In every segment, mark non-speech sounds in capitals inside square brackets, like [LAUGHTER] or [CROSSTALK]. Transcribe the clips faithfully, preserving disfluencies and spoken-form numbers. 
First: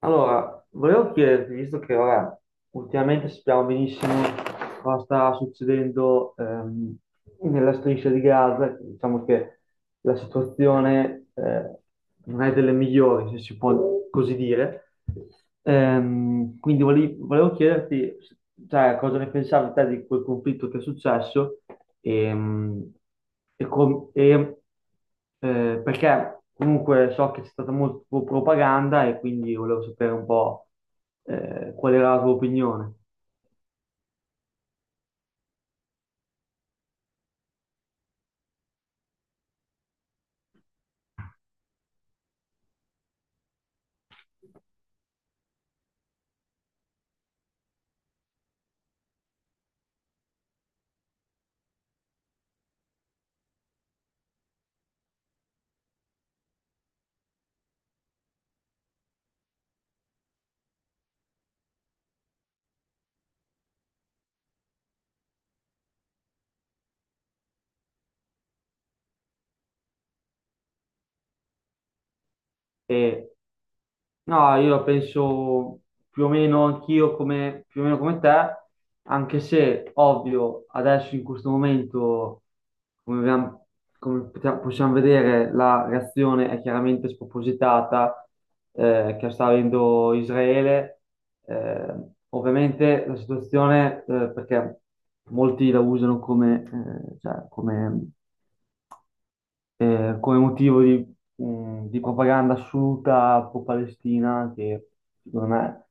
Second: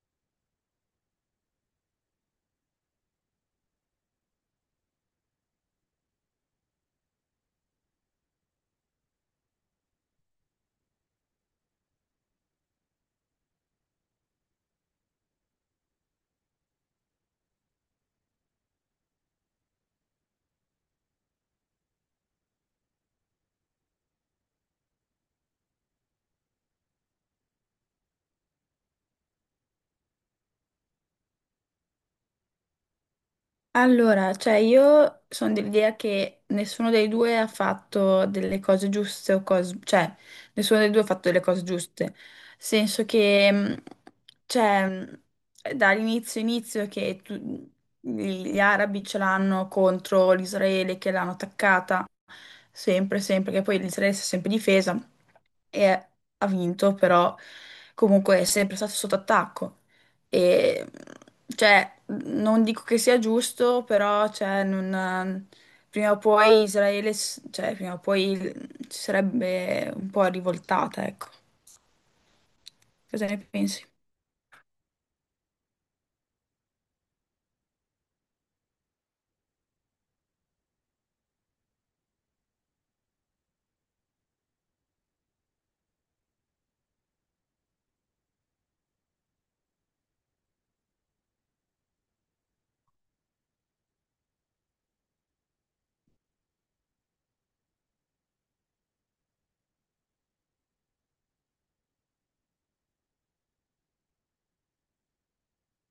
Allora, volevo chiederti, visto che ora ultimamente sappiamo benissimo cosa sta succedendo ehm, nella striscia di Gaza, diciamo che la situazione eh, non è delle migliori, se si può così dire. Ehm, quindi vole- volevo chiederti, cioè, cosa ne pensavi te di quel conflitto che è successo ehm, e, com- e eh, perché comunque so che c'è stata molta propaganda e quindi volevo sapere un po', eh, qual era la tua opinione. Allora, cioè io sono dell'idea che nessuno dei due ha fatto delle cose giuste o cose, cioè nessuno dei due ha fatto delle cose giuste. Nel senso che, mh, cioè, mh, dall'inizio inizio che tu- gli arabi ce l'hanno contro l'Israele che l'hanno attaccata, sempre, sempre, che poi l'Israele si è sempre difesa e ha vinto, però comunque è sempre stato sotto attacco. E cioè, non dico che sia giusto, però cioè, non- prima o poi Israele, s- cioè, prima o poi il- si sarebbe un po' rivoltata, ecco. Cosa E ne pensi? no, io la penso più o meno anch'io come, più o meno come te, anche se ovvio adesso in questo momento, come, abbiamo- come potia- possiamo vedere, la reazione è chiaramente spropositata eh, che sta avendo Israele. Eh, ovviamente la situazione, eh, perché molti la usano come, eh, cioè, come eh, come motivo di, mh, di propaganda assoluta pro-Palestina, che secondo me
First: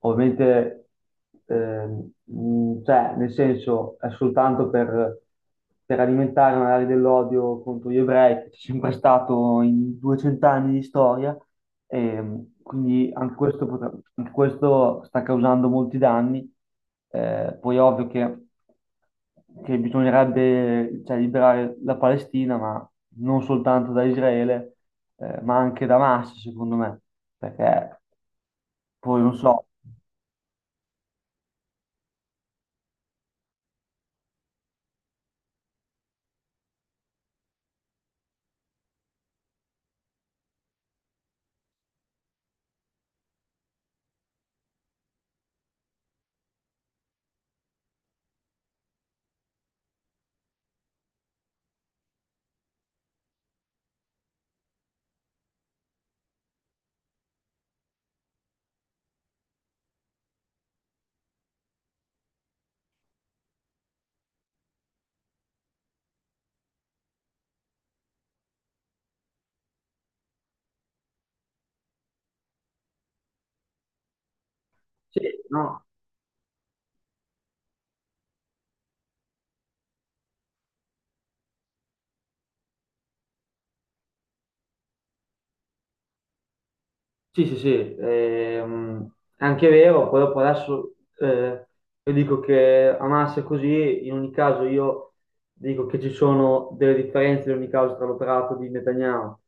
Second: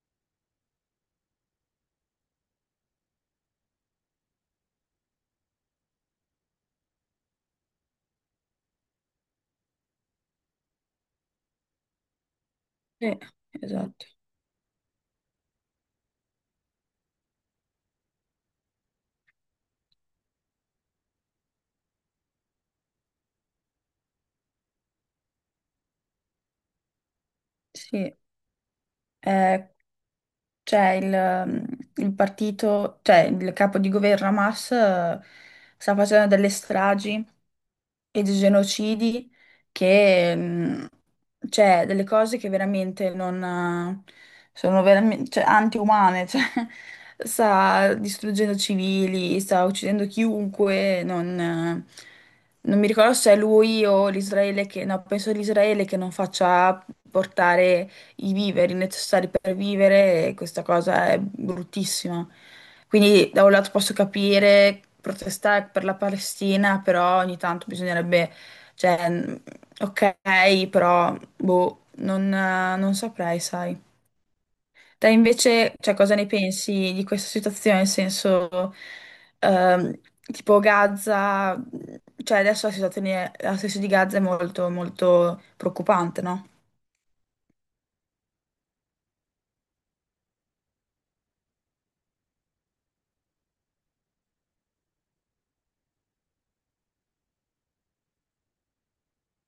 ovviamente, ehm, mh, cioè, nel senso, è soltanto per, per alimentare magari dell'odio contro gli ebrei, che c'è sempre stato in duecento anni di storia, e quindi Sì, anche questo, potrà- esatto. anche questo sta causando molti danni. Eh, poi è ovvio che, che bisognerebbe, cioè, liberare la Palestina, ma non soltanto da Israele, eh, ma anche da Hamas, secondo me, perché Sì, poi non so. eh, cioè, il, il partito, cioè il capo di governo Hamas eh, sta facendo delle stragi e dei genocidi che, mm, cioè, delle cose che veramente non eh, sono veramente, cioè, antiumane, [LAUGHS] cioè, sta distruggendo civili, sta uccidendo chiunque, non, eh, non mi ricordo se è lui o l'Israele che, no, penso l'Israele che non faccia portare i viveri necessari per vivere e questa cosa è bruttissima. Quindi da un lato posso capire protestare per la Palestina, però ogni tanto bisognerebbe, cioè, mh, ok, però boh, non, eh, non saprei, sai. Te Sì, invece, no, cioè, cosa ne pensi di questa situazione? Nel senso, ehm, tipo Gaza, cioè adesso la situazione, la situazione di Gaza è molto, molto preoccupante, no? sì, sì, sì, ehm, è anche vero, poi dopo adesso eh, io dico che Hamas è così, in ogni caso io dico che ci sono delle differenze di ogni causa tra l'operato di Netanyahu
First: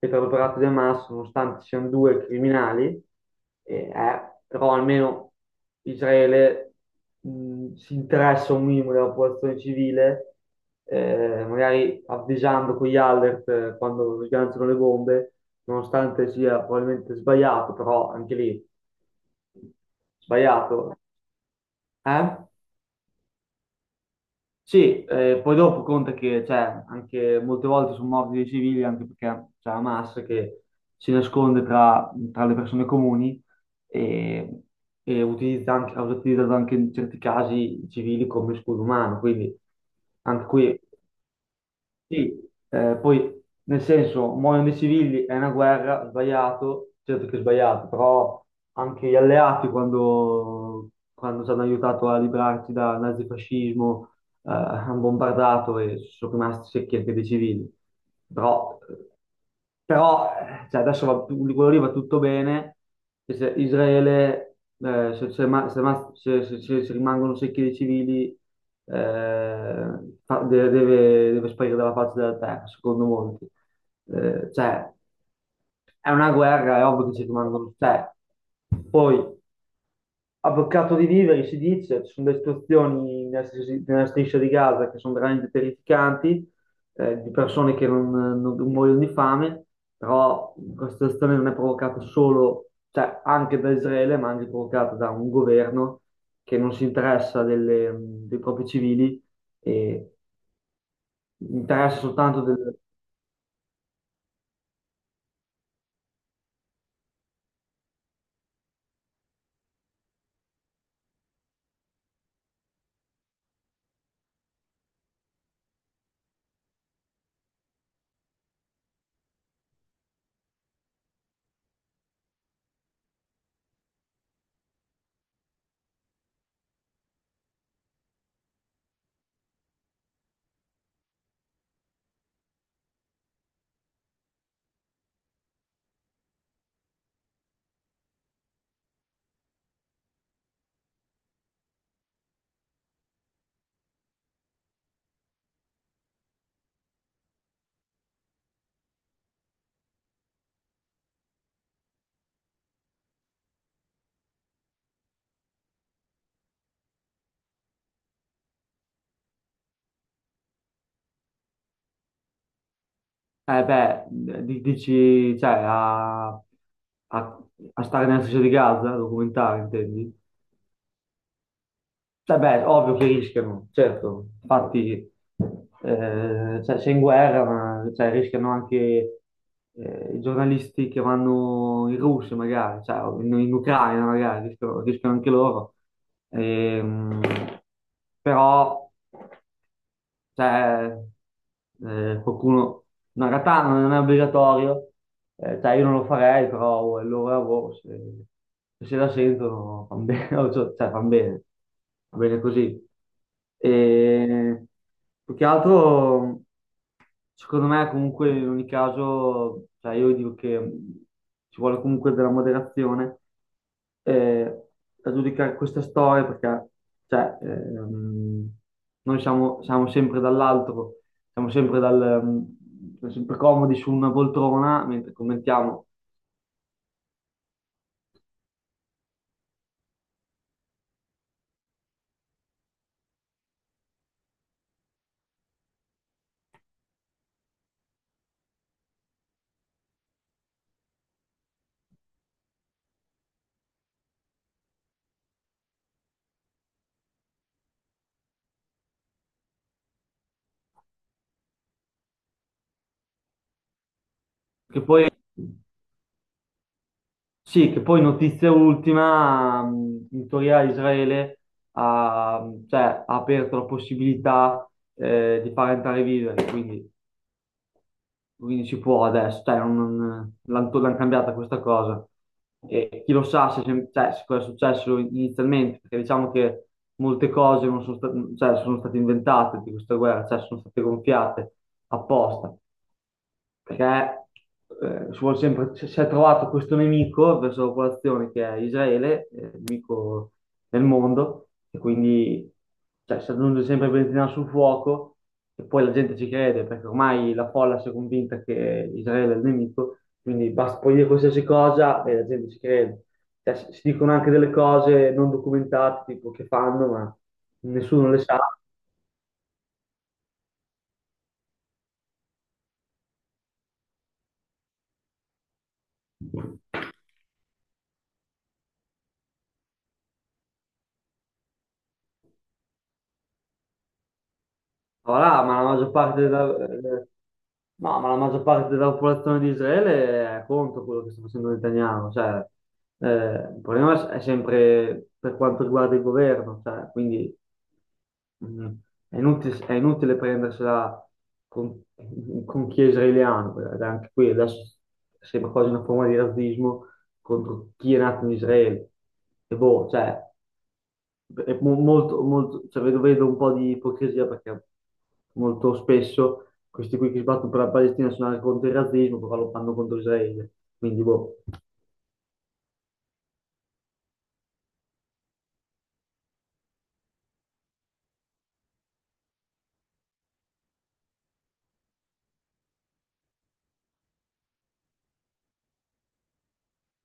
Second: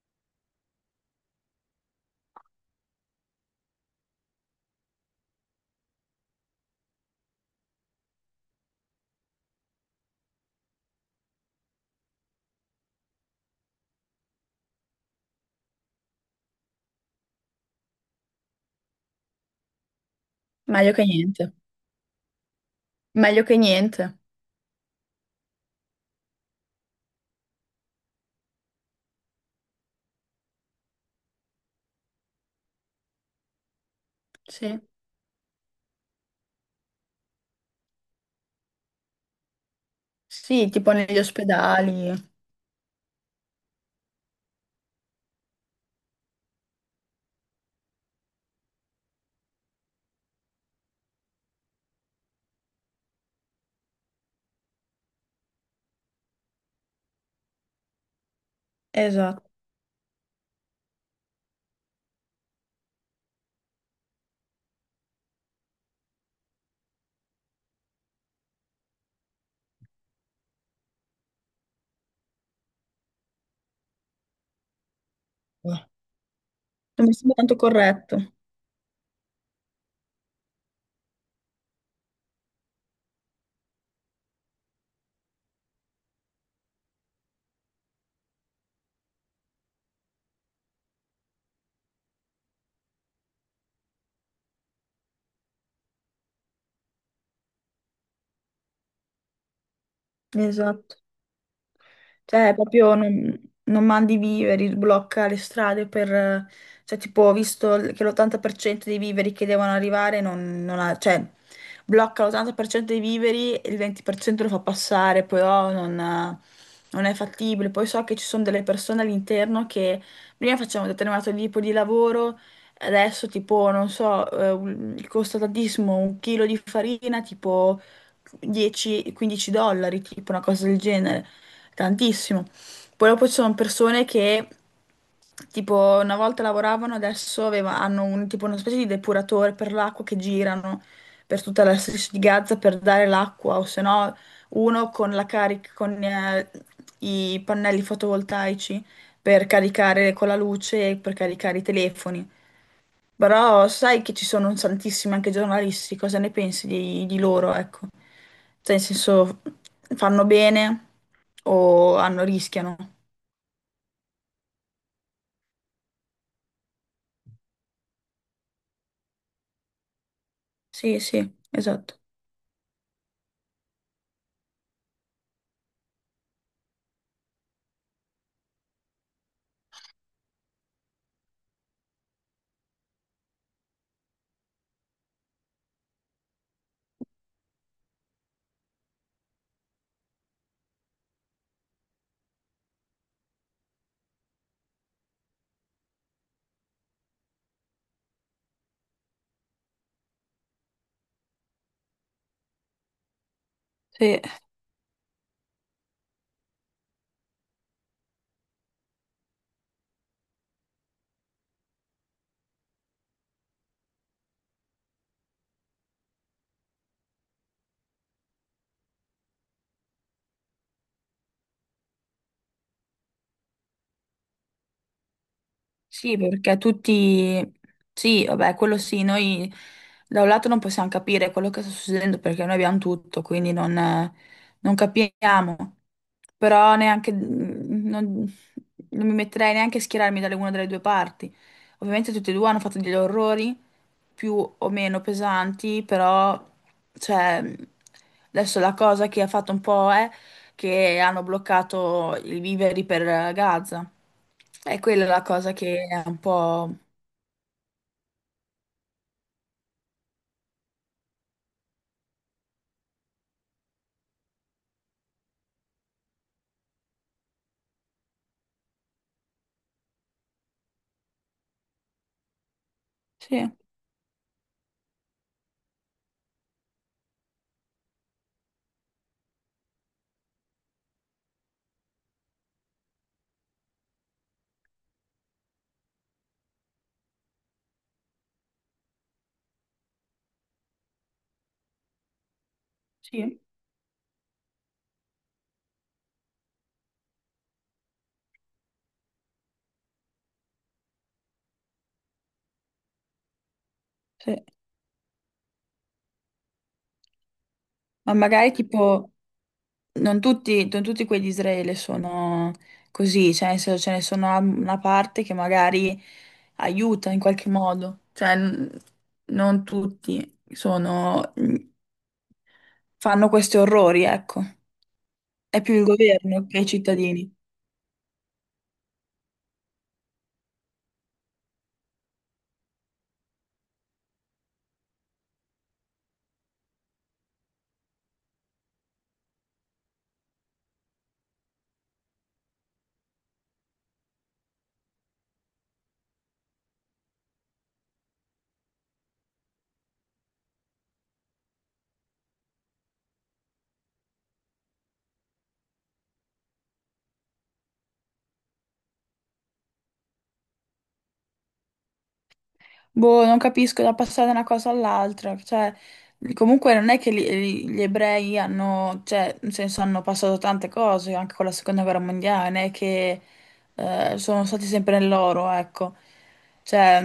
e tra l'operato di Hamas, nonostante siano due criminali, e, eh, però almeno Israele mh, si interessa un minimo della popolazione civile, eh, magari avvisando con gli alert eh, quando sganciano le bombe, nonostante sia probabilmente sbagliato, però anche lì Meglio sbagliato. che niente. Eh? Meglio che niente. Sì, eh, poi dopo conta che, cioè, anche molte volte sono morti dei civili anche perché c'è Hamas che si nasconde tra, tra le persone comuni e, Sì, e utilizza anche, ha utilizzato anche in certi casi i civili come scudo umano, quindi anche sì, qui tipo negli ospedali. sì, eh, poi nel senso, muoiono dei civili, è una guerra, sbagliato, certo che è sbagliato, però anche gli alleati quando, quando ci hanno aiutato a librarci dal nazifascismo eh, hanno bombardato e sono rimasti secchi anche dei civili. Però Esatto. però eh, cioè, adesso va, quello lì va tutto bene, e se Israele, eh, se, se ma- se ma- se- se- se- se rimangono secchi dei civili, eh, fa- de- deve, deve sparire dalla faccia della terra, secondo molti. Eh, cioè, Ah, è una guerra, è Non ovvio mi che ci sembra tanto rimangono. Cioè, corretto. poi a boccato di viveri, si dice, ci sono delle situazioni nella striscia nella striscia di Gaza che sono veramente terrificanti, eh, di persone che non, non- non muoiono di fame, però questa situazione non è provocata solo, cioè anche da Israele, ma anche provocata da un governo che non si interessa delle- dei propri civili e Esatto. interessa soltanto Cioè, del... proprio non, non mandi i viveri, blocca le strade per, eh, cioè, tipo, ho visto l- che l'ottanta per cento dei viveri che devono arrivare non, non ha. Cioè, blocca l'ottanta per cento dei viveri e il venti per cento lo fa passare, poi oh, non, eh, non è fattibile. Poi so che ci sono delle persone all'interno che prima facevano un determinato tipo di lavoro, adesso, tipo, non so, eh, un- costa tantissimo un chilo di farina, tipo, dieci o quindici dollari, tipo una cosa del genere tantissimo. Poi dopo ci sono persone che tipo una volta lavoravano, adesso aveva- hanno un- tipo una specie di depuratore per l'acqua che girano per tutta la striscia di Gaza per dare l'acqua, o se no uno con la carica, con eh, i pannelli fotovoltaici per caricare con la luce e per caricare i telefoni. Però sai che ci sono un tantissimi anche giornalisti, cosa ne pensi di, di loro, ecco? Cioè, nel senso, fanno bene o hanno, rischiano. Eh beh, di- dici, cioè, a, a- a stare nella striscia di Gaza, a documentare, intendi? Sì, sì, esatto. Vabbè, ovvio che rischiano, certo, infatti eh, cioè, sei in guerra, ma cioè, rischiano anche eh, i giornalisti che vanno in Russia magari, cioè, o in, in Ucraina magari, rischiano, rischiano anche loro. Ehm, però cioè, eh, qualcuno... No, in realtà non è obbligatorio, eh, cioè io non lo farei, però è il loro lavoro, se, se la sentono fan bene, [LAUGHS] cioè fan bene, va bene così. Sì. E più che altro... Secondo me, comunque, in ogni caso, cioè io dico che, mh, ci vuole comunque della moderazione eh, a giudicare queste storie perché, cioè, ehm, noi siamo, siamo sempre dall'alto, siamo sempre, dal, mh, siamo sempre comodi su una poltrona mentre commentiamo. Sì, perché tutti. Sì, vabbè, quello sì, noi da un lato non possiamo capire quello che sta succedendo perché noi abbiamo tutto, quindi non, eh, non capiamo. Però neanche, mm, Non, non mi metterei neanche a schierarmi dalle una delle due parti. Ovviamente tutti e due hanno fatto degli orrori più o meno pesanti, però. Cioè, adesso la cosa che ha fatto un po' è, che hanno bloccato i viveri per Gaza. E Che quella poi, è la cosa che è un po'. sì, che poi notizia ultima, mh, in teoria Israele ha, cioè, ha aperto la possibilità eh, di far entrare viveri, quindi quindi si può adesso, cioè, non, non- l'han l'han cambiata questa cosa. E chi lo sa Sì, se, se- cioè, se cosa è successo inizialmente, perché diciamo che molte cose non sono, sta- cioè, sono state inventate di questa guerra, cioè sono state gonfiate apposta perché, eh, si vuol sempre, si si è trovato questo nemico verso la popolazione che è Israele, eh, nemico nel mondo, e quindi cioè, si sì, aggiunge sempre benzina sul fuoco e poi la gente ci crede perché ormai la folla si è convinta che Israele è il nemico, quindi basta poi dire qualsiasi cosa e la gente ci crede. Cioè, si si dicono anche sì. delle cose non documentate, tipo che fanno, ma nessuno Ma le sa. magari tipo, non tutti, non tutti quelli di Israele sono così, cioè nel senso, ce ne sono una una parte che magari aiuta in qualche modo, cioè n- non tutti sono, fanno questi orrori, ecco. Voilà, ma È la più il maggior parte della, governo che i eh, cittadini. no, ma la maggior parte della popolazione di Israele è contro quello che sta facendo Netanyahu, cioè, eh, il problema è sempre per quanto riguarda il governo, cioè, quindi, mm, è inutile, è inutile prendersela con, con chi è israeliano, perché anche qui adesso sembra quasi una forma di razzismo contro chi è nato in Israele. E boh, cioè, è mo- molto, molto, cioè, vedo, vedo un po' di ipocrisia perché molto spesso questi qui che sbattono per la Palestina sono contro il razzismo, però lo fanno contro Israele. Quindi, boh. Boh, non capisco da passare da una cosa all'altra, cioè, comunque non è che gli, gli ebrei hanno, cioè, nel senso hanno passato tante cose, anche con la seconda guerra mondiale, non è che eh, sono stati sempre nel loro, ecco. Cioè,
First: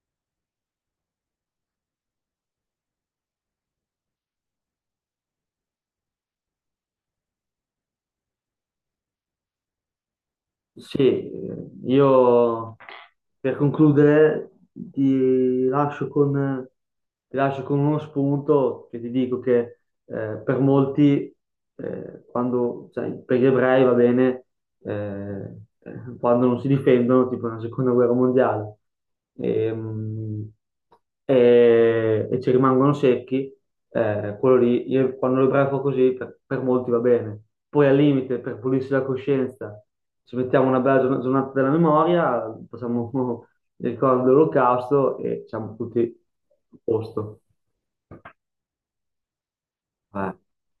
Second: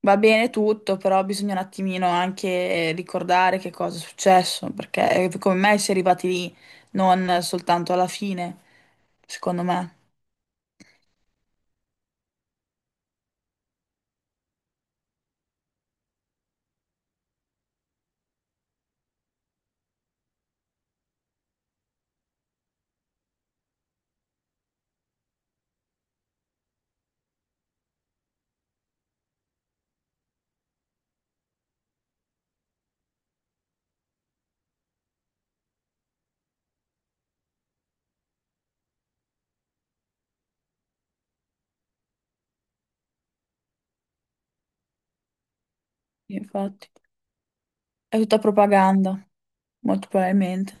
va bene tutto, però bisogna un attimino anche ricordare che cosa è successo, perché eh, come mai si è arrivati lì, non soltanto alla fine, secondo me. Sì, eh, io per concludere ti lascio con, ti lascio con uno spunto che ti dico che, eh, per molti, eh, quando, cioè, per gli ebrei va bene, eh, eh, quando non si difendono, tipo nella seconda guerra mondiale, Ehm, e, e ci rimangono secchi, eh, quello lì, io- quando l'ebreo fa così, per, per molti va bene. Poi al limite, per pulirsi la coscienza, ci mettiamo una bella giorn- giornata della memoria, facciamo [LAUGHS] il ricordo dell'Olocausto e siamo tutti Sì, a Infatti, posto. è tutta propaganda, molto Eh. probabilmente.